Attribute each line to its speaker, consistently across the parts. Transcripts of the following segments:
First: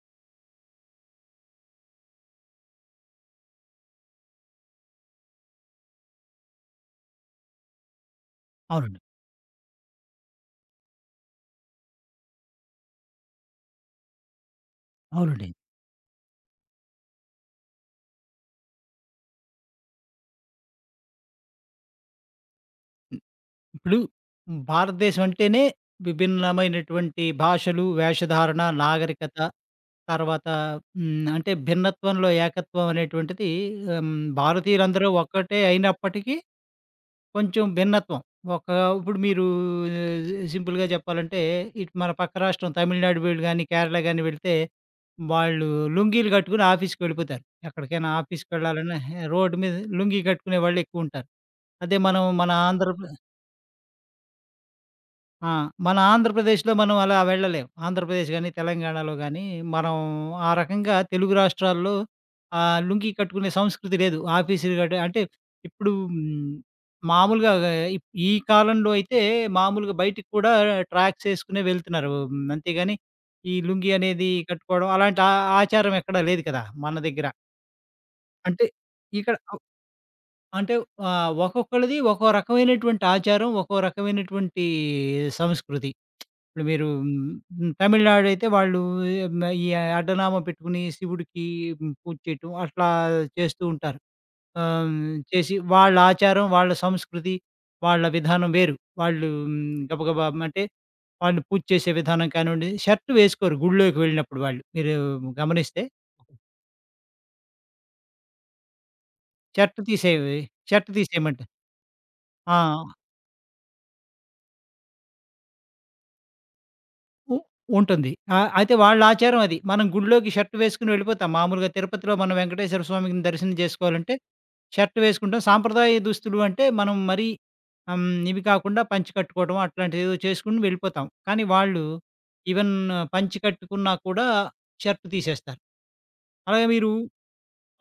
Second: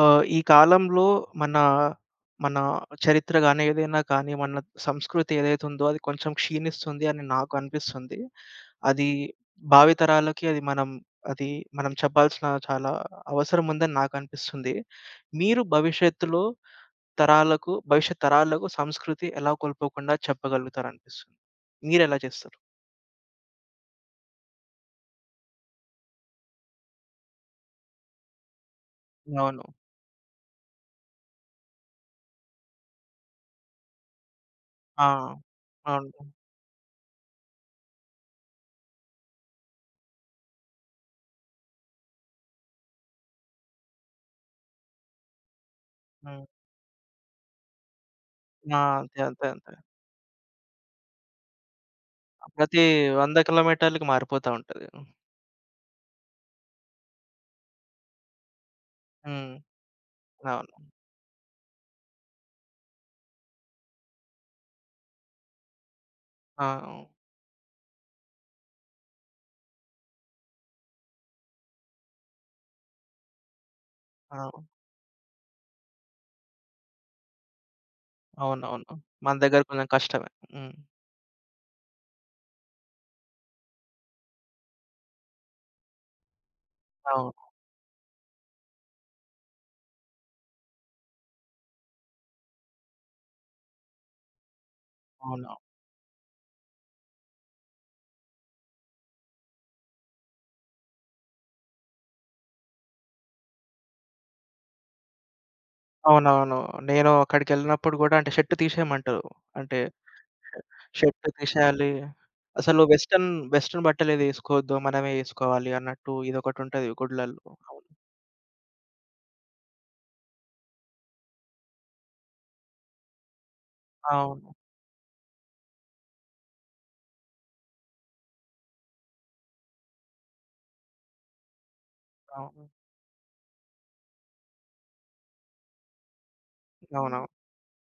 Speaker 1: ఈ కాలంలో మన, మన చరిత్ర గాని, ఏదైనా కానీ, మన సంస్కృతి ఏదైతే ఉందో అది కొంచెం క్షీణిస్తుంది అని నాకు అనిపిస్తుంది.
Speaker 2: అవునండి.
Speaker 1: అది భావితరాలకి అది మనం అది మనం చెప్పాల్సిన చాలా అవసరం ఉందని నాకు అనిపిస్తుంది.
Speaker 2: అవునండి.
Speaker 1: మీరు భవిష్యత్ తరాలకు సంస్కృతి ఎలా కోల్పోకుండా చెప్పగలుగుతారనిపిస్తుంది? మీరెలా చేస్తారు?
Speaker 2: హ్మ్. ఇప్పుడు భారతదేశం అంటేనే విభిన్నమైనటువంటి భాషలు, వేషధారణ, నాగరికత,
Speaker 1: అవును.
Speaker 2: తర్వాత అంటే భిన్నత్వంలో ఏకత్వం అనేటువంటిది ఆహ్,
Speaker 1: ఆ!
Speaker 2: భారతీయులందరూ ఒక్కటే
Speaker 1: అవును.
Speaker 2: అయినప్పటికీ కొంచెం భిన్నత్వం. ఒక ఇప్పుడు మీరు సింపుల్‌గా చెప్పాలంటే, ఇటు మన పక్క రాష్ట్రం తమిళనాడు వీళ్ళు గాని, కేరళ గాని వెళ్తే, వాళ్ళు లుంగీలు
Speaker 1: హ్మ్.
Speaker 2: కట్టుకొని ఆఫీస్‌కెళ్ళిపోతారు. ఎక్కడికైనా
Speaker 1: ఆ!
Speaker 2: ఆఫీస్‌కెళ్ళాలన్నా
Speaker 1: అంతే. అంతే.
Speaker 2: రోడ్డు
Speaker 1: అంతే.
Speaker 2: మీద లుంగీ కట్టుకునే వాళ్ళెక్కువుంటారు. అదే మనం మన
Speaker 1: ప్రతి
Speaker 2: ఆంధ్రప్ర
Speaker 1: 100 కిలోమీటర్లకి మారిపోతా ఉంటది.
Speaker 2: ఆ! మన ఆంధ్రప్రదేశ్‌లో మనం అలా వెళ్ళలేం. ఆంధ్రప్రదేశ్ గాని, తెలంగాణలో గాని
Speaker 1: హ్మ్.
Speaker 2: మనం ఆ
Speaker 1: అవును.
Speaker 2: రకంగా తెలుగు రాష్ట్రాల్లో లుంగీ కట్టుకునే సంస్కృతి లేదు. ఆఫీసులు గట అంటే ఇప్పుడు హ్మ్,
Speaker 1: ఆ! అవును.
Speaker 2: మామూలుగా ఈ కాలంలో అయితే మామూలుగా బయటికి కూడా ట్రాక్స్ ఏసుకునే వెళ్తున్నారు. అంతేగాని ఈ లుంగీ అనేది
Speaker 1: అవును.
Speaker 2: కట్టుకోవడం అలాంటి ఆచారం ఎక్కడా లేదు కదా! మన దగ్గర. అంటే
Speaker 1: అవునవును. మన
Speaker 2: ఇక్కడ అవ్
Speaker 1: దగ్గర కొంచెం కష్టమే. హ్మ్.
Speaker 2: అంటే ఒక్కొక్కళ్ళది ఒక్కో రకమైనటువంటి ఆచారం, ఒక్కో రకమైనటువంటి సంస్కృతి. ఇప్పుడు మీరు
Speaker 1: అవును.
Speaker 2: తమిళనాడు అయితే వాళ్ళు మ ఈ అడ్డనామం పెట్టుకొని శివుడికి పూజ చేయటం అట్లా చేస్తూ ఉంటారు. ఆహ్, చేసి
Speaker 1: అవును.
Speaker 2: వాళ్ళ ఆచారం, వాళ్ళ సంస్కృతి, వాళ్ళ విధానం వేరు. వాళ్ళు గబగబా అంటే వాళ్ళు పూజ చేసే విధానం కానివ్వండి, షర్ట్ వేసుకోరు గుడిలోకి వెళ్ళినప్పుడు వాళ్ళు. మీరు గమనిస్తే
Speaker 1: అవునవును. నేను అక్కడికెళ్ళినప్పుడు గూడా అంటే షర్ట్ తీసేయమంటారు. అంటే
Speaker 2: షర్ట్ తీసేవి షర్ట్
Speaker 1: షర్ట్
Speaker 2: తీసేయమంటారు.
Speaker 1: తీసేయాలి.
Speaker 2: ఆ!
Speaker 1: అసలు వెస్టర్న్ వెస్టర్న్ బట్టలే తీసుకోవద్దు. మనమే ఏసుకోవాలి అన్నట్టు ఇదొకటుంటది
Speaker 2: ఉ
Speaker 1: గుడ్లల్లో. అవును.
Speaker 2: ఉంటుంది. అయితే వాళ్ళ ఆచారం అది. మనం గుడిలోకి షర్ట్ వేసుకొని వెళ్ళిపోతాం. మామూలుగా తిరుపతిలో మనం వెంకటేశ్వర స్వామిని దర్శనం చేసుకోవాలంటే
Speaker 1: అవును.
Speaker 2: షర్ట్ వేసుకుంటాం. సాంప్రదాయ దుస్తులు అంటే మనం మరీ ఇవి కాకుండా పంచె కట్టుకోవడం అట్లాంటిదేదో చేసుకుని వెళ్ళిపోతాం. కానీ వాళ్ళు
Speaker 1: అవును.
Speaker 2: ఈవెన్ పంచె కట్టుకున్నా కూడా షర్ట్ తీసేస్తారు. అలాగే మీరు
Speaker 1: అవునవును.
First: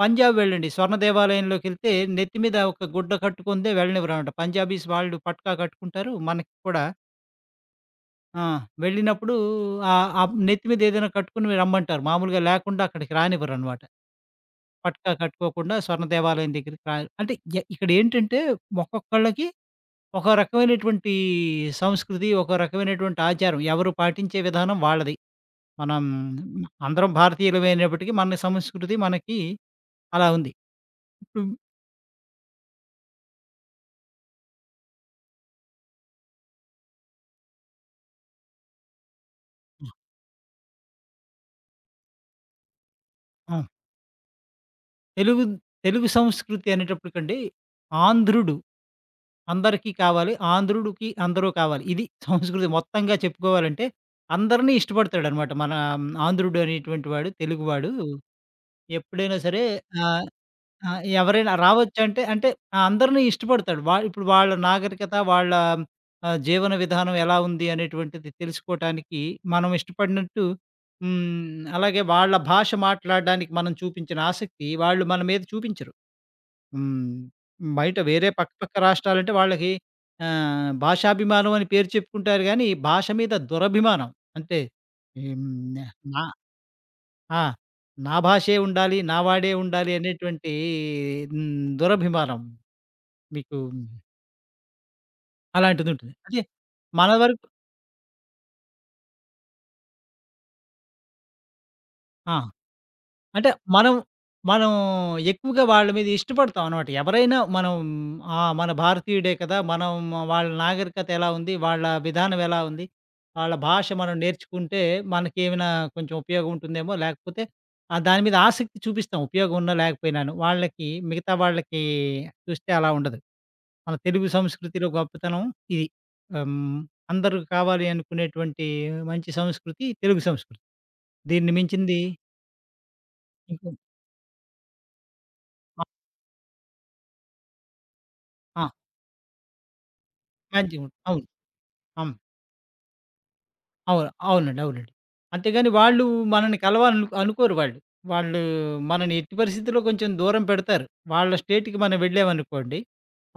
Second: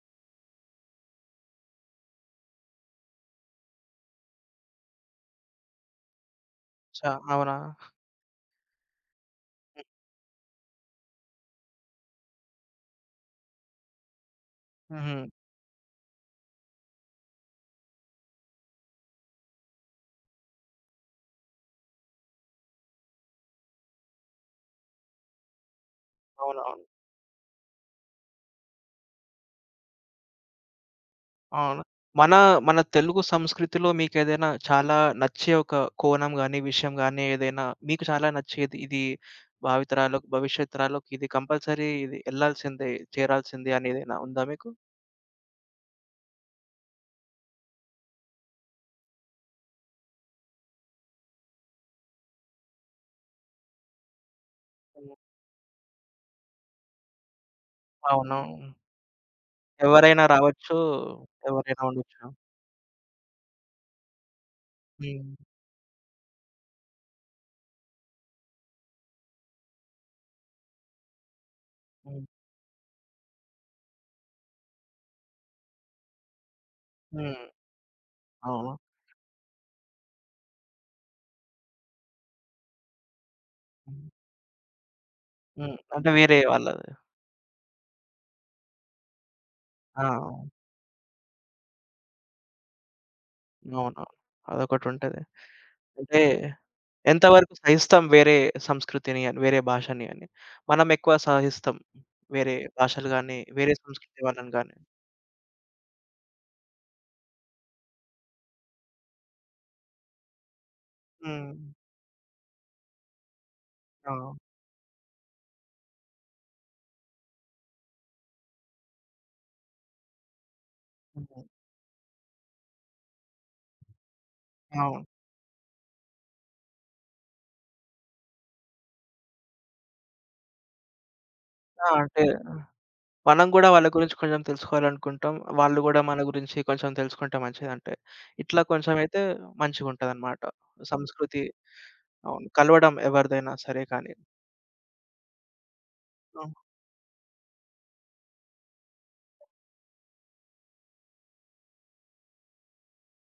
Speaker 2: పంజాబ్ వెళ్ళండి. స్వర్ణ దేవాలయంలోకెళ్తే నెత్తి మీద ఒక గుడ్డ కట్టుకుందే వెళ్ళనివ్వరనమాట. పంజాబీస్ వాళ్ళు పట్కా కట్టుకుంటారు. మనకి కూడా
Speaker 1: చ అవునా?
Speaker 2: ఆ! వెళ్ళినప్పుడు
Speaker 1: హ్మ్.
Speaker 2: ఆహ్, ఆ నెత్తి మీద ఏదైనా కట్టుకొని రమ్మంటారు. మామూలుగా లేకుండా అక్కడికి రానివ్వరనమాట. పట్కా
Speaker 1: హుహు.
Speaker 2: కట్టుకోకుండా స్వర్ణ దేవాలయం దగ్గరికి రా అంటే ఇక్కడేంటంటే ఒక్కొక్కళ్ళకి ఒక రకమైనటువంటి సంస్కృతి, ఒక రకమైనటువంటి ఆచారం. ఎవరు పాటించే విధానం వాళ్ళది. మనం
Speaker 1: అవునవును.
Speaker 2: అందరం భారతీయులమైనప్పటికీ మన సంస్కృతి మనకి అలా ఉంది. ఇప్పుడు
Speaker 1: అవును. మన మన తెలుగు సంస్కృతిలో మీకేదైనా చాలా నచ్చే ఒక కోణం గాని, విషయం గాని ఏదైనా మీకు చాలా నచ్చేది ఇది భవిష్యత్ తరాలకు ఇది కంపల్సరీ ఇది ఎళ్ళాల్సిందే,
Speaker 2: ఆ!
Speaker 1: చేరాల్సిందే అనేదేనా ఉందా మీకు?
Speaker 2: తెలుగు తెలుగు సంస్కృతి అనేటప్పటికండి ఆంధ్రుడు అందరికీ కావాలి. ఆంధ్రుడికి అందరూ కావాలి. ఇది సంస్కృతి మొత్తంగా చెప్పుకోవాలంటే అందరిని
Speaker 1: హ్మ్.
Speaker 2: ఇష్టపడతాడనమాట. మన ఆంధ్రుడు అనేటువంటి వాడు తెలుగువాడు
Speaker 1: అవును.
Speaker 2: ఎప్పుడైనా సరే ఆ!
Speaker 1: ఎవరైనా రావచ్చు,
Speaker 2: ఆ! ఎవరైనా
Speaker 1: ఎవరైనా
Speaker 2: రావచ్చంటే,
Speaker 1: ఉండొచ్చు.
Speaker 2: అంటే అందరిని ఇష్టపడతాడు. ఇప్పుడు వాళ్ళ నాగరికత,
Speaker 1: హ్మ్.
Speaker 2: వాళ్ళ జీవన విధానం ఎలా ఉంది అనేటువంటిది తెలుసుకోటానికి మనం ఇష్టపడినట్టు అలాగే
Speaker 1: హ్మ్.
Speaker 2: వాళ్ళ భాష మాట్లాడడానికి మనం చూపించిన ఆసక్తి వాళ్ళు మన మీద చూపించరు. హ్మ్.
Speaker 1: హ్మ్.
Speaker 2: బయట వేరే పక్క పక్క
Speaker 1: అవును.
Speaker 2: రాష్ట్రాలంటే వాళ్ళకి భాషాభిమానం అని పేరు చెప్పుకుంటారు గానీ, భాష మీద దురభిమానం. అంటే హ్మ్.
Speaker 1: హ్మ్. అంటే
Speaker 2: న
Speaker 1: వేరే వాళ్ళది.
Speaker 2: ఆ! నా భాషే ఉండాలి, నా వాడే ఉండాలి
Speaker 1: ఆ!
Speaker 2: అనేటువంటి దురభిమానం మీకు
Speaker 1: అవును. అదొకటుంటది.
Speaker 2: అలాంటిదుంటుంది.
Speaker 1: అంటే
Speaker 2: అదే మన వరకు
Speaker 1: ఎంతవరకు సహిస్తాం వేరే సంస్కృతిని అని, వేరే భాషని అని. మనం ఎక్కువ సహిస్తాం.
Speaker 2: ఆ!
Speaker 1: వేరే భాషలు గాని,
Speaker 2: అంటే
Speaker 1: వేరే
Speaker 2: మనం,
Speaker 1: సంస్కృతి వాళ్ళని
Speaker 2: మనం
Speaker 1: గాని.
Speaker 2: ఎక్కువగా వాళ్ళ మీద ఇష్టపడతాం అనమాట. ఎవరైనా మనం ఆ! మన భారతీయుడే కదా! మనం వాళ్ళ నాగరికత ఎలా
Speaker 1: హ్మ్.
Speaker 2: ఉంది, వాళ్ళ విధానం ఎలా ఉంది, వాళ్ళ భాష
Speaker 1: ఆ!
Speaker 2: మనం నేర్చుకుంటే మనకేమైనా కొంచెం ఉపయోగం ఉంటుందేమో, లేకపోతే దాని మీద ఆసక్తి చూపిస్తాం ఉపయోగం ఉన్నా లేకపోయినాను. మిగతా
Speaker 1: హ్మ్.
Speaker 2: వాళ్ళకి చూస్తే అలా ఉండదు. మన తెలుగు సంస్కృతిలో
Speaker 1: అవును.
Speaker 2: గొప్పతనం ఇది. హ్మ్. అందరూ కావాలి అనుకునేటువంటి మంచి సంస్కృతి తెలుగు సంస్కృతి. దీన్ని
Speaker 1: ఆ!
Speaker 2: మించింది
Speaker 1: అంటే మనం గూడా
Speaker 2: ఇంకో
Speaker 1: వాళ్ళ గురించి కొంచెం తెలుసుకోవాలనుకుంటాం. వాళ్ళు
Speaker 2: ఆ!
Speaker 1: గూడా మన గురించి కొంచెం తెలుసుకుంటే మంచిదంటే, ఇట్లా
Speaker 2: ఆ!
Speaker 1: కొంచెం అయితే మంచిగుంటదనమాట.
Speaker 2: మంచిగా ఉంటుంది. అవును.
Speaker 1: సంస్కృతి
Speaker 2: అవును.
Speaker 1: అవును. కలవడం ఎవరిదైనా సరే
Speaker 2: అవును.
Speaker 1: కానీ.
Speaker 2: అవునండి. అవునండి. అంతేగాని వాళ్ళు
Speaker 1: అవును.
Speaker 2: మనల్ని కలవాలను అనుకోరు వాళ్ళు. వాళ్ళు మనని ఎట్టి పరిస్థితిలో కొంచెం దూరం పెడతారు. వాళ్ళ స్టేట్‌కి మనం వెళ్ళామనుకోండి,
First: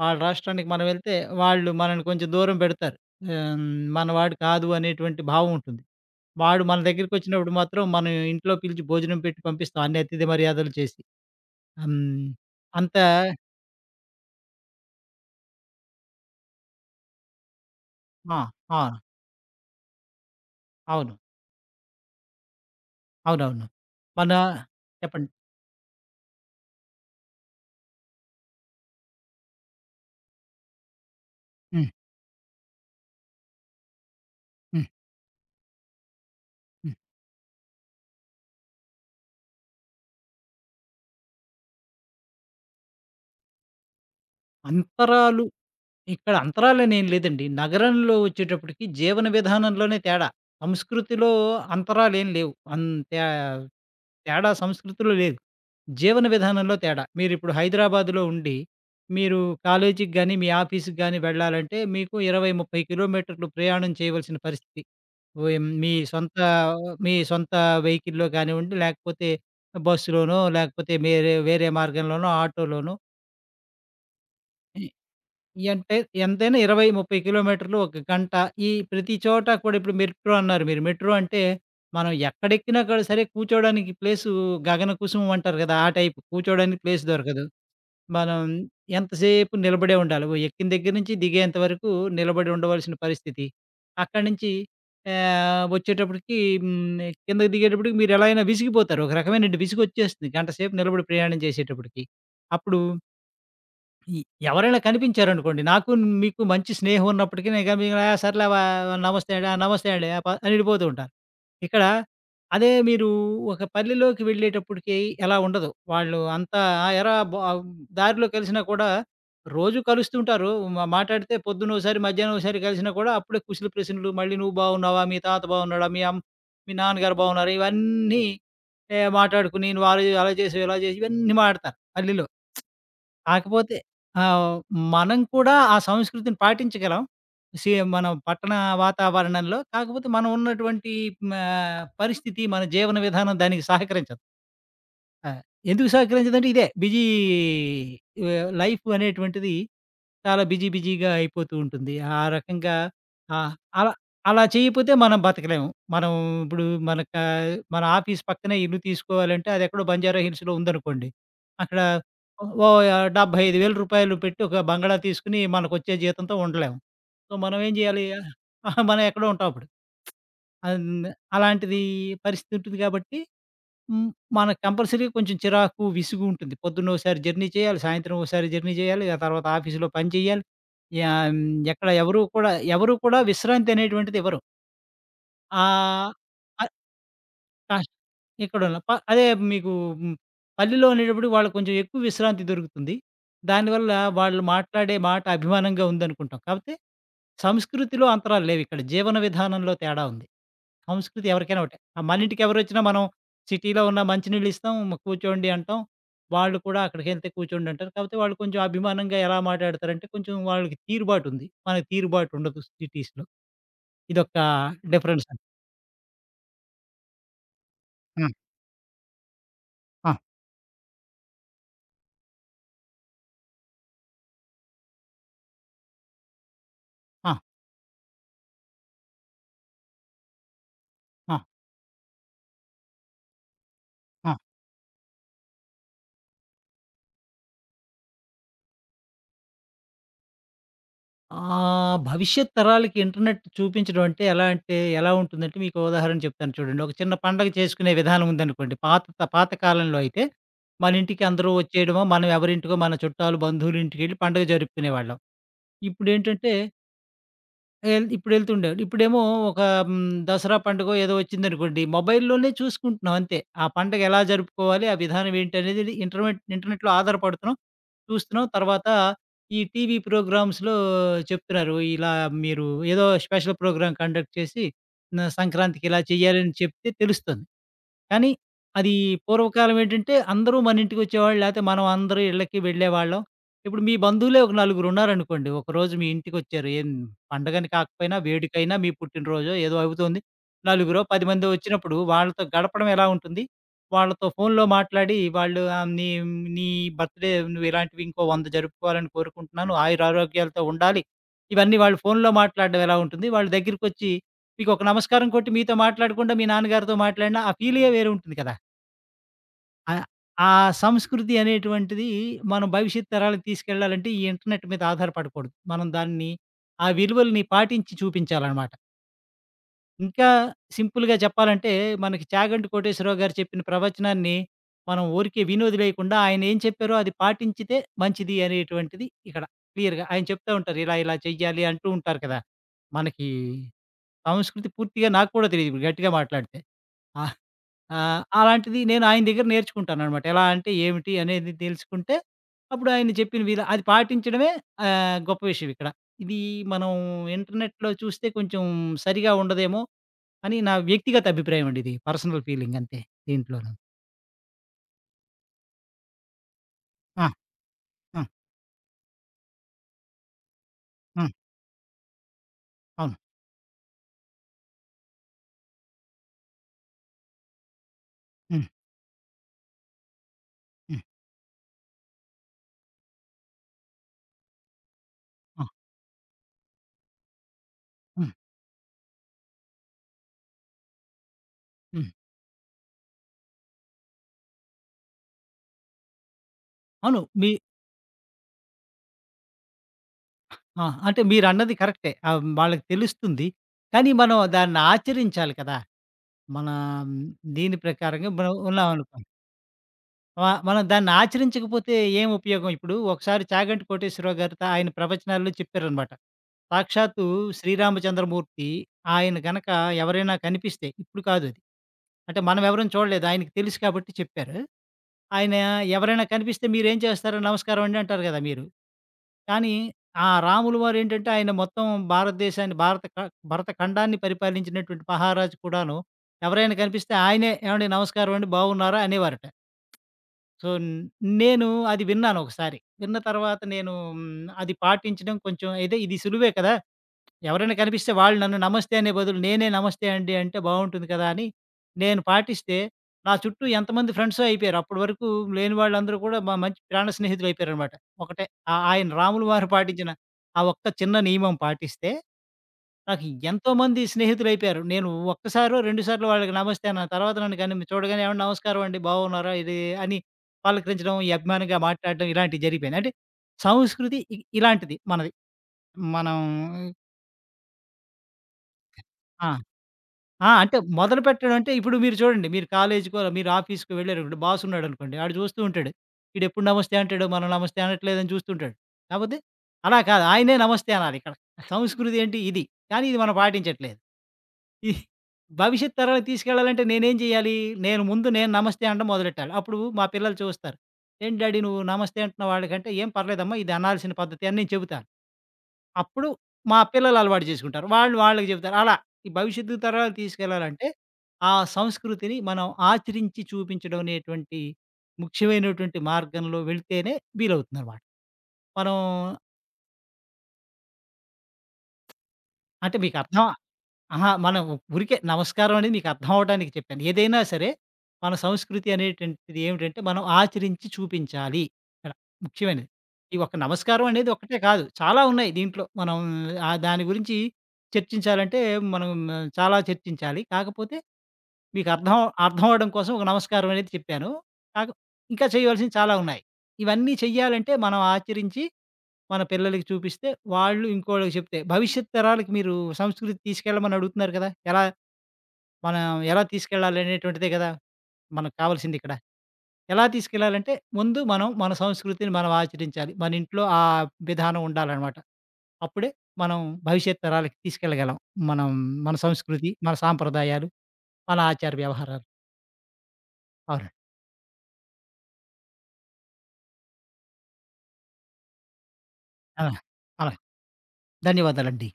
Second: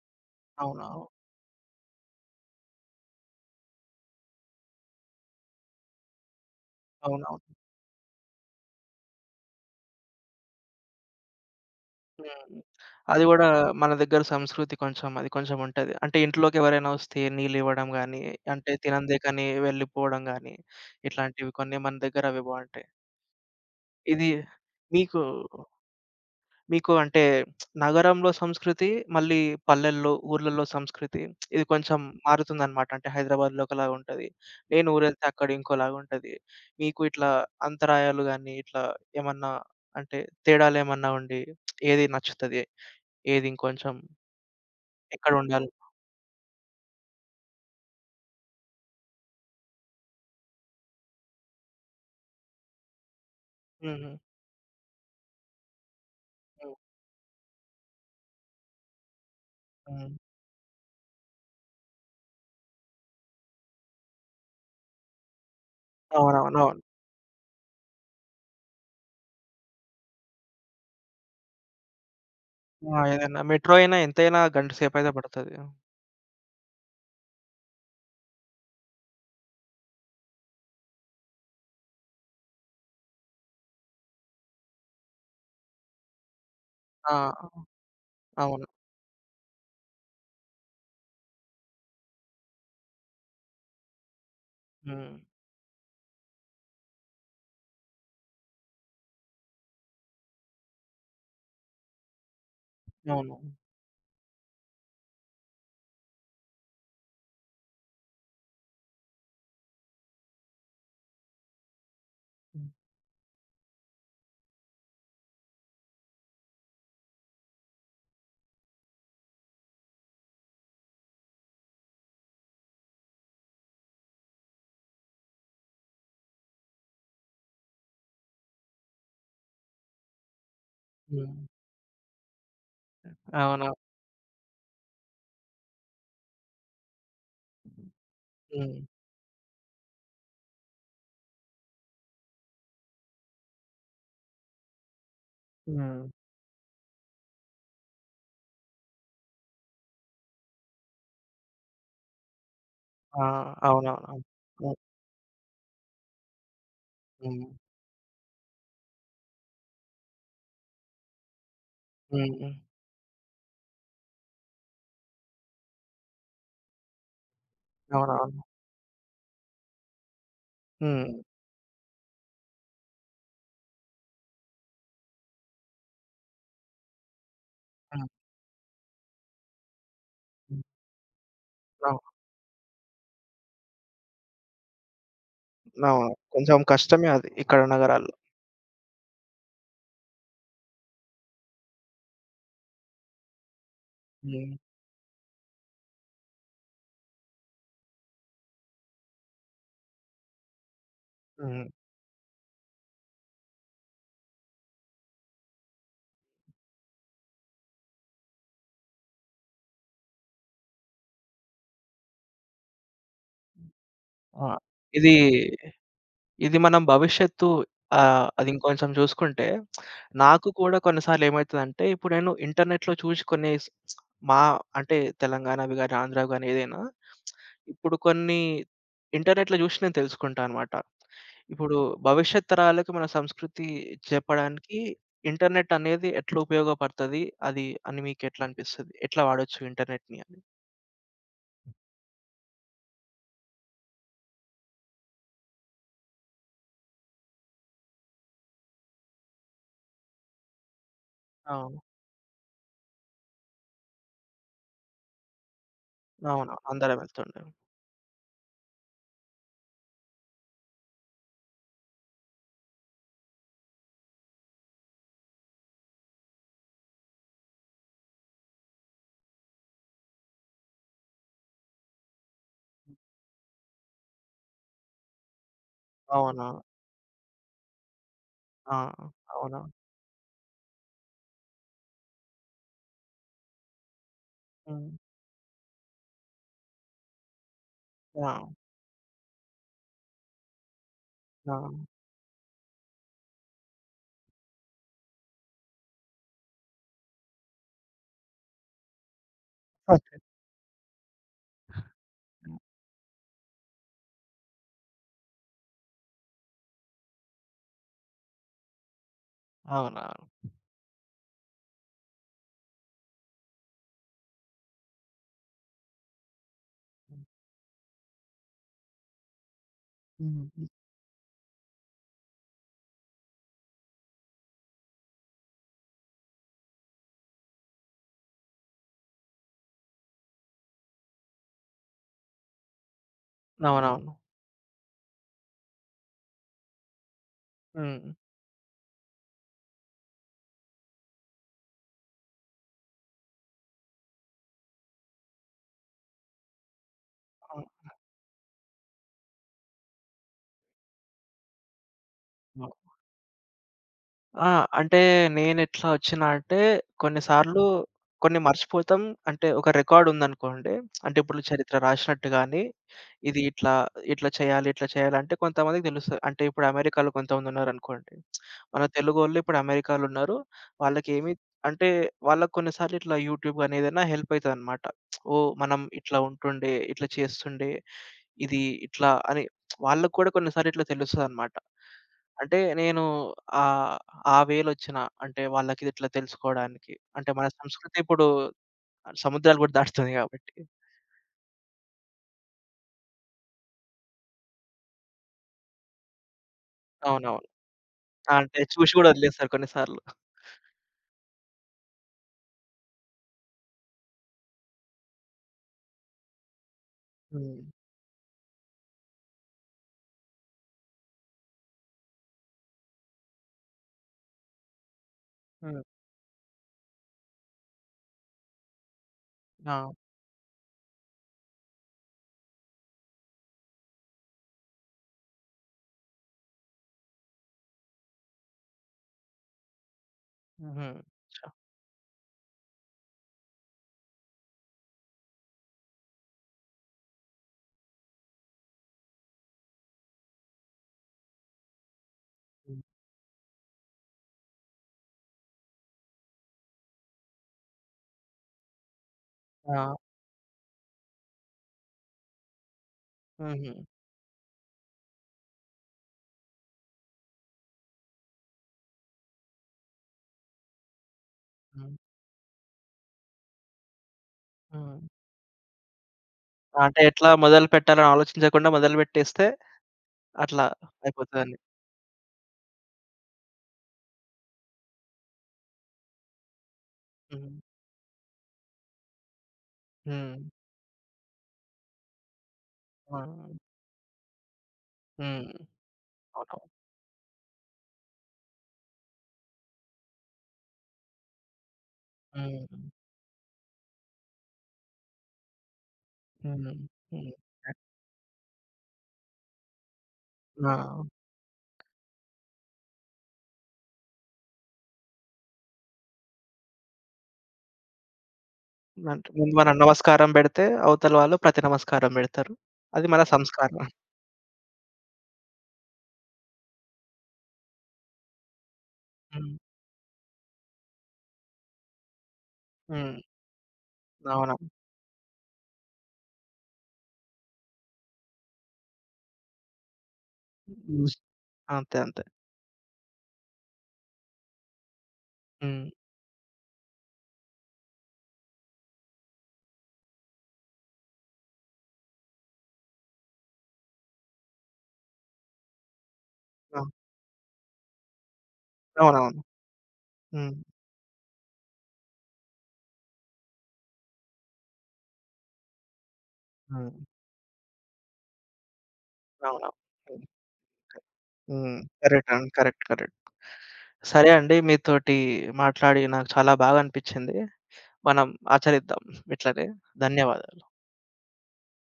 Speaker 2: వాళ్ళ రాష్ట్రానికి మనం
Speaker 1: అవునవును.
Speaker 2: వెళ్తే వాళ్ళు మనల్ని కొంచెం దూరం పెడతారు. ఆహ్, హ్మ్. మనవాడు కాదు అనేటువంటి భావం ఉంటుంది. వాడు మన
Speaker 1: అవునవును.
Speaker 2: దగ్గరికొచ్చినప్పుడు మాత్రం మనం ఇంట్లో పిలిచి భోజనం పెట్టి పంపిస్తాం. అన్ని అతిథి మర్యాదలు చేసి. హ్మ్.
Speaker 1: హ్మ్.
Speaker 2: అంత
Speaker 1: అది గూడా మన దగ్గర సంస్కృతి కొంచెం అది కొంచెం ఉంటది. అంటే ఇంట్లోకి ఎవరైనా వస్తే నీళ్ళివ్వడం గానీ,
Speaker 2: ఆ!
Speaker 1: అంటే
Speaker 2: ఆ!
Speaker 1: తినందే కానీ వెళ్ళిపోవడం గానీ,
Speaker 2: అవును.
Speaker 1: ఇట్లాంటివి కొన్ని మన దగ్గర అవి బావుంటాయి.
Speaker 2: అవునవును.
Speaker 1: ఇది
Speaker 2: మన
Speaker 1: మీకు
Speaker 2: చెప్పండి.
Speaker 1: మీకు అంటే నగరంలో సంస్కృతి, మళ్ళీ పల్లెల్లో, ఊర్లలో సంస్కృతి ఇది
Speaker 2: హ్మ్.
Speaker 1: కొంచెం మారుతుందనమాట. అంటే హైదరాబాద్‌లో ఒకలాగా ఉంటది. నేను
Speaker 2: హ్మ్.
Speaker 1: ఊరెళ్తే అక్కడ ఇంకోలాగుంటది.
Speaker 2: హ్మ్.
Speaker 1: మీకు ఇట్లా అంతరాయాలు గానీ, ఇట్లా ఏమన్నా అంటే తేడాలేమన్నా ఉండి ఏది నచ్చుతది? ఏది ఇంకొంచెం
Speaker 2: అంతరాలు
Speaker 1: ఎక్కడుండాలి.
Speaker 2: ఇక్కడ అంతరాలనేం లేదండి. నగరంలో వచ్చేటప్పటికి జీవన విధానంలోనే తేడా. సంస్కృతిలో అంతరాలేం లేవు. అంతే
Speaker 1: హుహు.
Speaker 2: తేడా సంస్కృతిలో లేదు. జీవన
Speaker 1: హ్మ్.
Speaker 2: విధానంలో తేడా. మీరిప్పుడు హైదరాబాద్‌లో ఉండి, మీరు కాలేజీకి
Speaker 1: హ్మ్.
Speaker 2: గాని, మీ ఆఫీస్‌కి గాని వెళ్ళాలంటే మీకు 20, 30 కిలోమీటర్లు ప్రయాణం చేయవలసిన పరిస్థితి. ఓయం మీ సొంత
Speaker 1: అవునవునవును.
Speaker 2: మీ సొంత వెహికల్‌లో కానివ్వండి, లేకపోతే బస్సులోనో, లేకపోతే వేరే వేరే మార్గంలోనో, ఆటోలోనో
Speaker 1: ఆ! ఏదైనా మెట్రో అయినా ఎంతైనా గంట సేపయితే పడతది.
Speaker 2: అంటే ఎంతైనా 20, 30 కిలోమీటర్లు ఒక గంట. ఈ ప్రతి చోట కూడా ఇప్పుడు మెట్రో అన్నారు మీరు. మెట్రో అంటే మనం ఎక్కడెక్కినా కూడా సరే కూర్చోడానికి ప్లేసు గగనకుసుమం అంటారు కదా! ఆ టైపు కూర్చోడానికి ప్లేస్
Speaker 1: ఆ!
Speaker 2: దొరకదు. మనం
Speaker 1: అవును.
Speaker 2: ఎంతసేపు నిలబడే ఉండాలి. ఎక్కిన దగ్గర నుంచి దిగేంత వరకు నిలబడి ఉండవలసిన పరిస్థితి. అక్కడి నుంచి
Speaker 1: హ్మ్.
Speaker 2: వచ్చేటప్పటికి కిందకి దిగేటప్పటికి మీరు ఎలా అయినా విసిగిపోతారు. ఒక రకమైనటి విసుగొచ్చేస్తుంది గంట సేపు నిలబడి ప్రయాణం చేసేటప్పటికి. అప్పుడు
Speaker 1: అవును.
Speaker 2: ఈ ఎవరైనా కనిపించారనుకోండి, మీకు మంచి స్నేహం ఉన్నప్పటికీ నేను గమ్మున "ఆ! సర్లే వ నమస్తే అండి. ఆ! నమస్తే అండి" ఆ! ప అని ఎళ్ళిపోతూ ఉంటాను. ఇక్కడ
Speaker 1: హ్మ్.
Speaker 2: అదే మీరు ఒక పల్లెలోకి వెళ్ళేటప్పటికి ఎలా ఉండదు. వాళ్ళు అంతా "ఆ! ఏరా బా" ఆ, దారిలో కలిసినా కూడా రోజు కలుస్తుంటారు. మా మాట్లాడితే పొద్దున్న ఓసారి, మధ్యాహ్నం ఓసారి కలిసినా కూడా అప్పుడే కుశల ప్రశ్నలు మళ్ళీ "నువ్వు బాగున్నావా? మీ తాత బాగున్నాడా? మీ నాన్నగారు బాగున్నారా?" ఇవన్నీ మాట్లాడుకుని "నువ్వు అలా అలా చేసావు, ఇలా చేసావు"
Speaker 1: హ్మ్.
Speaker 2: ఇవన్నీ మాటాడతారు పల్లెలో.
Speaker 1: అవును.
Speaker 2: కాకపోతే ఆహ్, మనం కూడా ఆ సంస్కృతిని పాటించగలం. మనం పట్టణ
Speaker 1: హ్మ్.
Speaker 2: వాతావరణంలో. కాకపోతే మనం ఉన్నటువంటి పరిస్థితి, మన జీవన విధానం దానికి సహకరించదు. ఆ! ఎందుకు
Speaker 1: హ్మ్.
Speaker 2: సహకరించదంటే ఇదే బిజీ లైఫ్ అనేటువంటిది చాలా బిజీగా అయిపోతూ ఉంటుంది. ఆ రకంగా
Speaker 1: ఆ!
Speaker 2: ఆ! అలా
Speaker 1: అవునవునవును.
Speaker 2: అలా
Speaker 1: హ్మ్.
Speaker 2: చేయకపోతే మనం బతకలేము. మనం ఇప్పుడు మనక
Speaker 1: హ్మ్.
Speaker 2: మన ఆఫీస్ పక్కనే ఇల్లు తీసుకోవాలంటే అదెక్కడో బంజారా హిల్స్‌లో ఉందనుకోండి. అక్కడ
Speaker 1: హ్మ్.
Speaker 2: ఓ రూ. 75,000 పెట్టి ఒక బంగళా తీసుకొని మనకొచ్చే జీతంతో ఉండలేము. సో, మనం ఏం చేయాలి?
Speaker 1: అవునవును.
Speaker 2: ఆ, మనం ఎక్కడో ఉంటాం అప్పుడు. అన్
Speaker 1: హ్మ్.
Speaker 2: అలాంటిది పరిస్థితి ఉంటుంది కాబట్టి హ్మ్. మనకు కంపల్సరీగా కొంచెం చిరాకు, విసుగు ఉంటుంది. పొద్దున్న ఓసారి జర్నీ చేయాలి,
Speaker 1: హ్మ్.
Speaker 2: సాయంత్రం ఓసారి జర్నీ చేయాలి, ఆ తర్వాత ఆఫీస్‌లో పని చేయాలి.
Speaker 1: హ్మ్.
Speaker 2: యాహ్! హ్మ్. ఎక్కడ
Speaker 1: అవును.
Speaker 2: ఎవరు కూడా ఎవరు కూడా విశ్రాంతి అనేటువంటిది ఇవ్వరు.
Speaker 1: అవును.
Speaker 2: ఆహ్,
Speaker 1: కొంచెం
Speaker 2: ఆహ్,
Speaker 1: కష్టమే అది ఇక్కడ
Speaker 2: కష్
Speaker 1: నగరాల్లో.
Speaker 2: ఇక్కడున్న ప అదే మీకు హ్మ్. పల్లెలో ఉండేటప్పటికి వాళ్ళకి కొంచెం ఎక్కువ విశ్రాంతి దొరుకుతుంది. దానివల్ల వాళ్ళు
Speaker 1: హ్మ్.
Speaker 2: మాట్లాడే మాట అభిమానంగా ఉందనుకుంటాం. కాపోతే సంస్కృతిలో అంతరాలు లేవు. ఇక్కడ జీవన విధానంలో తేడా ఉంది. సంస్కృతి ఎవరికైనా
Speaker 1: హ్మ్.
Speaker 2: ఒకటే. మన ఇంటికి ఎవరొచ్చినా మనం సిటీలో ఉన్న మంచినీళ్ళు ఇస్తాం. మ- కూర్చోండి అంటాం. వాళ్ళు కూడా అక్కడికెళ్తే కూర్చోండి అంటారు. కాకపోతే వాళ్ళు కొంచెం అభిమానంగా ఎలా మాట్లాడతారంటే కొంచెం వాళ్ళకి తీరుబాటుంది. మనకి తీరుబాటుండదు సిటీస్‌లో. ఇదొక
Speaker 1: ఆ!
Speaker 2: హ్మ్.
Speaker 1: ఇది
Speaker 2: డిఫరెన్స్ అండి.
Speaker 1: ఇది మనం భవిష్యత్తు
Speaker 2: హ్మ్.
Speaker 1: అది ఇంకొంచెం చూసుకుంటే,
Speaker 2: ఆ!
Speaker 1: నాకు కూడా కొన్నిసార్లు ఏమైతదంటే, ఇప్పుడు నేను ఇంటర్నెట్‌లో చూసి కొన్ని మా అంటే తెలంగాణవి గాని, ఆంధ్రావి గాని ఏదైనా,
Speaker 2: ఆ!
Speaker 1: ఇప్పుడు కొన్ని ఇంటర్నెట్‌లో చూసి నేను తెలుసుకుంటా అనమాట.
Speaker 2: ఆ!
Speaker 1: ఇప్పుడు భవిష్యత్ తరాలకు మన సంస్కృతి చెప్పడానికి ఇంటర్నెట్ అనేది ఎట్లా ఉపయోగపడతది? అది అని మీకెట్లా అనిపిస్తది? ఎట్లా వాడొచ్చు ఇంటర్నెట్‌ని అని?
Speaker 2: భవిష్యత్ తరాలకి ఇంటర్నెట్ చూపించడం అంటే ఎలా అంటే, ఎలా ఉంటుందంటే మీకో ఉదాహరణ చెప్తాను చూడండి. ఒక చిన్న పండగ చేసుకునే విధానం ఉందనుకోండి. పాత కాలంలో అయితే మన ఇంటికి అందరూ
Speaker 1: అవును.
Speaker 2: వచ్చేయడమో, మనం ఎవరింటికో మన చుట్టాలు, బంధువులు ఇంటికెళ్ళి పండుగ జరుపుకునేవాళ్ళం. ఇప్పుడేంటంటే
Speaker 1: అవును. అందరం వెళ్తుండే.
Speaker 2: ఇప్పుడెళ్తుండే. ఇప్పుడేమో ఒక హ్మ్, దసరా పండుగో ఏదో వచ్చిందనుకోండి. మొబైల్‌లోనే చూసుకుంటున్నాం అంతే. ఆ పండగ ఎలా జరుపుకోవాలి? ఆ విధానం ఏంటనేది ఇంటర్‌నెట్‌లో ఆధారపడుతున్నాం. చూస్తున్నాం. తర్వాత ఈ టీవీ ప్రోగ్రామ్స్‌లో చెప్తున్నారు. ఇలా మీరు ఏదో స్పెషల్ ప్రోగ్రామ్ కండక్ట్ చేసి సంక్రాంతికి ఇలా
Speaker 1: అవునా!
Speaker 2: చేయాలని చెప్తే తెలుస్తుంది. కానీ
Speaker 1: ఆ!
Speaker 2: అది
Speaker 1: అవునా!
Speaker 2: పూర్వకాలం ఏంటంటే అందరూ మన ఇంటికొచ్చేవాళ్ళు. లేతే మనం అందరూ ఇళ్ళకి వెళ్ళేవాళ్ళం. ఇప్పుడు మీ బంధువులే ఒక
Speaker 1: హ్మ్.
Speaker 2: నలుగురున్నారనుకోండి. ఒకరోజు మీ ఇంటికొచ్చారు. ఏం పండగని కాకపోయినా,
Speaker 1: ఆ!
Speaker 2: వేడుకైనా, మీ పుట్టినరోజో ఏదో అవుతుంది. నలుగురో, 10 మందో
Speaker 1: ఆ!
Speaker 2: వచ్చినప్పుడు వాళ్ళతో గడపడం ఎలా ఉంటుంది? వాళ్ళతో ఫోన్‌లో మాట్లాడి వాళ్ళు ఆహ్, నీ నీ బర్త్‌డే నువ్వు ఇలాంటివి ఇంకో 100 జరుపుకోవాలని కోరుకుంటున్నాను.
Speaker 1: ఓకే.
Speaker 2: ఆయురారోగ్యాలతో ఉండాలి. ఇవన్నీ వాళ్ళు ఫోన్‌లో మాట్లాడడం ఎలా ఉంటుంది? వాళ్ళ దగ్గరికొచ్చి మీకొక నమస్కారం కొట్టి మీతో మాట్లాడకుండా మీ నాన్నగారితో మాట్లాడినా ఆ ఫీలే వేరే ఉంటుంది కదా! ఆహ్,
Speaker 1: అవునవును.
Speaker 2: ఆ సంస్కృతి అనేటువంటిది మనం భవిష్యత్ తరాలకు తీసుకెళ్ళాలంటే ఈ ఇంటర్నెట్ మీద ఆధారపడకూడదు. మనం దాన్ని ఆ విలువల్ని పాటించి చూపించాలనమాట. ఇంకా
Speaker 1: హ్మ్. హ్మ్.
Speaker 2: సింపుల్‌గా చెప్పాలంటే మనకి చాగంటి కోటేశ్వరరావు గారు చెప్పిన ప్రవచనాన్ని మనం ఊరికే వినొదిలేయకుండా ఆయన ఏం చెప్పారో అది పాటించితే మంచిది అనేటువంటిది ఇక్కడ క్లియర్‌గా ఆయన చెప్తా ఉంటారు. ఇలా ఇలా చెయ్యాలి అంటూ ఉంటారు కదా! మనకి
Speaker 1: అవునవును.
Speaker 2: సంస్కృతి పూర్తిగా నాకు కూడా తెలీదు ఇప్పుడు గట్టిగా మాట్లాడితే. ఆ!
Speaker 1: హ్మ్.
Speaker 2: అలాంటిది నేను ఆయన దగ్గర నేర్చుకుంటాననమాట. ఎలా అంటే ఏమిటి అనేది తెలుసుకుంటే, అప్పుడు ఆయన చెప్పిన విధ అది పాటించడమే గొప్ప విషయం ఇక్కడ. ఇది మనం ఇంటర్నెట్‌లో
Speaker 1: అవును.
Speaker 2: చూస్తే కొంచెం సరిగా ఉండదేమో అని నా వ్యక్తిగత అభిప్రాయం అండి ఇది. పర్సనల్ ఫీలింగ్ అంతే దీంట్లోను.
Speaker 1: ఆ! అంటే నేనెట్లా ఒచ్చినా అంటే
Speaker 2: ఆ!
Speaker 1: కొన్నిసార్లు
Speaker 2: ఆ!
Speaker 1: కొన్ని మర్చిపోతాం. అంటే ఒక రికార్డ్ ఉందనుకోండి. అంటే
Speaker 2: ఆ!
Speaker 1: ఇప్పుడు చరిత్ర రాసినట్టు గాని,
Speaker 2: అవును.
Speaker 1: ఇది ఇట్లా, ఇట్లా చేయాలి, ఇట్లా చేయాలంటే కొంతమందికి తెలుస్తది. అంటే ఇప్పుడు అమెరికాలో కొంతమందున్నారనుకోండి.
Speaker 2: హ్మ్.
Speaker 1: మన తెలుగోళ్ళు ఇప్పుడు అమెరికాలో ఉన్నారు.
Speaker 2: హ్మ్.
Speaker 1: వాళ్ళకేమి అంటే వాళ్ళకి కొన్నిసార్లు ఇట్లా యూట్యూబ్ గాని ఏదైనా హెల్ప్ అయితదనమాట. ఓహ్!
Speaker 2: ఆ!
Speaker 1: మనం ఇట్లా ఉంటుండే, ఇట్లా చేస్తుండే,
Speaker 2: హ్మ్.
Speaker 1: ఇది ఇట్లా అని వాళ్ళకి కూడా కొన్నిసార్లు ఇట్లా తెలుస్తదనమాట.
Speaker 2: హ్మ్.
Speaker 1: అంటే నేను ఆహ్ ఆ వేలొచ్చినా అంటే వాళ్ళకి ఇట్లా తెలుసుకోడానికి.
Speaker 2: అవును.
Speaker 1: అంటే మన సంస్కృతి ఇప్పుడు సముద్రాలు గూడా దాటుతుంది గాబట్టి.
Speaker 2: ఆ! అంటే మీరన్నది కరెక్టే. వాళ్ళకి తెలుస్తుంది. కానీ మనం దాన్ని ఆచరించాలి కదా! మన ఉమ్,
Speaker 1: అవునవును.
Speaker 2: దీని ప్రకారంగా
Speaker 1: ఆ!
Speaker 2: మనం
Speaker 1: అంటే చూసి గూడా
Speaker 2: ఉన్నామనుకో
Speaker 1: వదిలేస్తారు కొన్ని సార్లు.
Speaker 2: మ మనం దాన్ని ఆచరించకపోతే ఏం ఉపయోగం? ఇప్పుడు ఒకసారి 'చాగంటి కోటేశ్వరరావు' గారు త ఆయన ప్రవచనాల్లో చెప్పారనమాట. సాక్షాత్తు
Speaker 1: హ్మ్.
Speaker 2: శ్రీరామచంద్రమూర్తి ఆయన గనక ఎవరైనా కనిపిస్తే ఇప్పుడు కాదది. అంటే మనం ఎవరం చూడలేదు. ఆయనకి తెలుసు కాబట్టి చెప్పారు. ఆయన
Speaker 1: హ్మ్.
Speaker 2: ఎవరైనా కనిపిస్తే మీరేం చేస్తారు? నమస్కారం అండి అంటారు గదా! మీరు. కానీ
Speaker 1: ఆ!
Speaker 2: ఆ రాములు వారేంటంటే ఆయన మొత్తం భారతదేశాన్ని భారత క భరత ఖండాన్ని పరిపాలించినటువంటి మహారాజు కూడాను ఎవరైనా కనిపిస్తే ఆయనే "ఏవండీ నమస్కారం అండి బాగున్నారా?" అనేవారట. సో,
Speaker 1: హుహు.
Speaker 2: నేను అది విన్నాను ఒకసారి. విన్న తర్వాత నేను అది పాటించడం కొంచెం అయితే ఇది సులువే కదా! ఎవరైనా కనిపిస్తే వాళ్ళు నన్ను నమస్తే అనే బదులు నేనే నమస్తే అండి అంటే బావుంటుంది కదా! అని నేను పాటిస్తే
Speaker 1: హ్మ్.
Speaker 2: నా చుట్టూ ఎంతమంది ఫ్రెండ్సో అయిపోయారు. అప్పటి వరకు లేని వాళ్ళందరూ కూడా మా మంచి ప్రాణ స్నేహితులయిపోయారనమాట. ఒకటే ఆ ఆయన రాములు వారు
Speaker 1: ఆ!
Speaker 2: పాటించిన ఆ ఒక్క చిన్న నియమం పాటిస్తే నాకు
Speaker 1: హుహు.
Speaker 2: ఎంతోమంది స్నేహితులైపోయారు. నేను ఒక్కసారో, రెండు సార్లో వాళ్ళకి నమస్తే అన్నాను. తర్వాత నన్ను కానీ చూడగానే "ఏవండి నమస్కారం అండి. బాగున్నారా?" ఇది అని పలకరించడం, ఈ అభిమానంగా
Speaker 1: హ్మ్.
Speaker 2: మాట్లాడడం ఇలాంటివి జరిగిపోయింది. అంటే సంస్కృతి ఇ ఇలాంటిది
Speaker 1: హ్మ్.
Speaker 2: మనది. మనం
Speaker 1: అంటే ఎట్లా మొదలు పెట్టాలని ఆలోచించకుండా మొదలుపెట్టేస్తే
Speaker 2: ఆ! ఆ!
Speaker 1: అట్లా
Speaker 2: అంటే మొదలుపెట్టడం
Speaker 1: అయిపోతదని.
Speaker 2: అంటే ఇప్పుడు మీరు చూడండి. మీరు కాలేజీకో, మీరు ఆఫీస్‌కో వెళ్లారనుకోండి. బాస్ ఉన్నాడనుకోండి. ఆడు చూస్తూ ఉంటాడు. ఈడెప్పుడు నమస్తే అంటాడు. మనం
Speaker 1: హ్మ్.
Speaker 2: నమస్తే అనట్లేదని చూస్తుంటాడు. కాపోతే అలా కాదు.
Speaker 1: హ్మ్.
Speaker 2: ఆయనే నమస్తే అనాలిక్కడ. సంస్కృతి ఏంటి ఇది. కానీ ఇది
Speaker 1: ఆ!
Speaker 2: మనం పాటించట్లేదు. ఈ
Speaker 1: హ్మ్.
Speaker 2: భవిష్యత్ తరాలకు
Speaker 1: అవునవును.
Speaker 2: తీసుకెళ్ళాలంటే నేనేం చేయాలి? నేను నమస్తే అనడం మొదలెట్టాలి. అప్పుడు మా పిల్లలు చూస్తారు. "ఏంటి డాడీ నువ్వు నమస్తే అంటున్నావు"
Speaker 1: హ్మ్.
Speaker 2: వాళ్ళకంటే, "ఏం పర్లేదమ్మా ఇది అనాల్సిన పద్ధతి" అని నేను చెబుతాను. అప్పుడు
Speaker 1: హ్మ్.
Speaker 2: మా పిల్లలు
Speaker 1: హ్మ్.
Speaker 2: అలవాటు చేసుకుంటారు. వాళ్ళు వాళ్ళకి చెబుతారు. అలా ఈ భవిష్యత్తు తరాలకు తీసుకెళ్ళాలంటే,
Speaker 1: ఆ!
Speaker 2: ఆ సంస్కృతిని మనం ఆచరించి చూపించడం అనేటువంటి ముఖ్యమైనటువంటి మార్గంలో వెళ్తేనే వీలవుతుందనమాట. మనం
Speaker 1: అంటే ముందు మనం నమస్కారం బెడితే అవతల వాళ్ళు ప్రతి నమస్కారం బెడతారు.
Speaker 2: అంటే
Speaker 1: అది
Speaker 2: మీకు
Speaker 1: మన
Speaker 2: అర్థం
Speaker 1: సంస్కారం.
Speaker 2: అహా! మనం ఊరికే నమస్కారం అనేది మీకు అర్థం అవ్వడానికి చెప్పాను. ఏదైనా సరే మన సంస్కృతి
Speaker 1: హ్మ్.
Speaker 2: అనేటువంటిది ఏమిటంటే మనం ఆచరించి చూపించాలి. ఇక్కడ ముఖ్యమైనది.
Speaker 1: హ్మ్.
Speaker 2: ఈ ఒక్క నమస్కారం అనేది
Speaker 1: అవును.
Speaker 2: ఒక్కటే కాదు. చాలా ఉన్నాయి దీంట్లో. మనం దాని గురించి చర్చించాలంటే మనం చాలా చర్చించాలి. కాకపోతే
Speaker 1: హ్మ్.
Speaker 2: మీకు
Speaker 1: అంతే.
Speaker 2: అర్థం
Speaker 1: అంతే.
Speaker 2: అర్థం అవ్వడం కోసం ఒక నమస్కారం అనేది చెప్పాను. కాక ఇంకా
Speaker 1: హ్మ్.
Speaker 2: చేయవలసినవి చాలా ఉన్నాయి. ఇవన్నీ చెయ్యాలంటే మనం ఆచరించి మన పిల్లలకి చూపిస్తే, వాళ్ళు ఇంకోళ్ళకి చెప్తే భవిష్యత్ తరాలకి మీరు సంస్కృతి తీసుకెళ్ళమని అడుగుతున్నారు కదా! ఎలా మనం ఎలా
Speaker 1: అవును.
Speaker 2: తీసుకెళ్ళాలి అనేటువంటిదే కదా! మనకు కావాల్సింది ఇక్కడ.
Speaker 1: అవునవును.
Speaker 2: ఎలా
Speaker 1: హ్మ్.
Speaker 2: తీసుకెళ్ళాలంటే, ముందు మనం మన సంస్కృతిని మనం ఆచరించాలి. మన ఇంట్లో ఆ విధానం ఉండాలనమాట. అప్పుడే మనం
Speaker 1: హ్మ్.
Speaker 2: భవిష్యత్ తరాలకి తీసుకెళ్ళగలం. మనం మన సంస్కృతి,
Speaker 1: అవునవును.
Speaker 2: మన
Speaker 1: హ్మ్.
Speaker 2: సాంప్రదాయాలు, మన ఆచార
Speaker 1: హ్మ్.
Speaker 2: వ్యవహారాలు.
Speaker 1: కరెక్ట్ అండి. కరెక్ట్. కరెక్ట్.
Speaker 2: అవునండి.
Speaker 1: సరే అండి. మీతోటి మాట్లాడి నాకు చాలా బాగా అనిపిచ్చింది. మనం ఆచరిద్దాం ఇట్లనే.
Speaker 2: అలా. అలా.
Speaker 1: ధన్యవాదాలు.
Speaker 2: ధన్యవాదాలండి.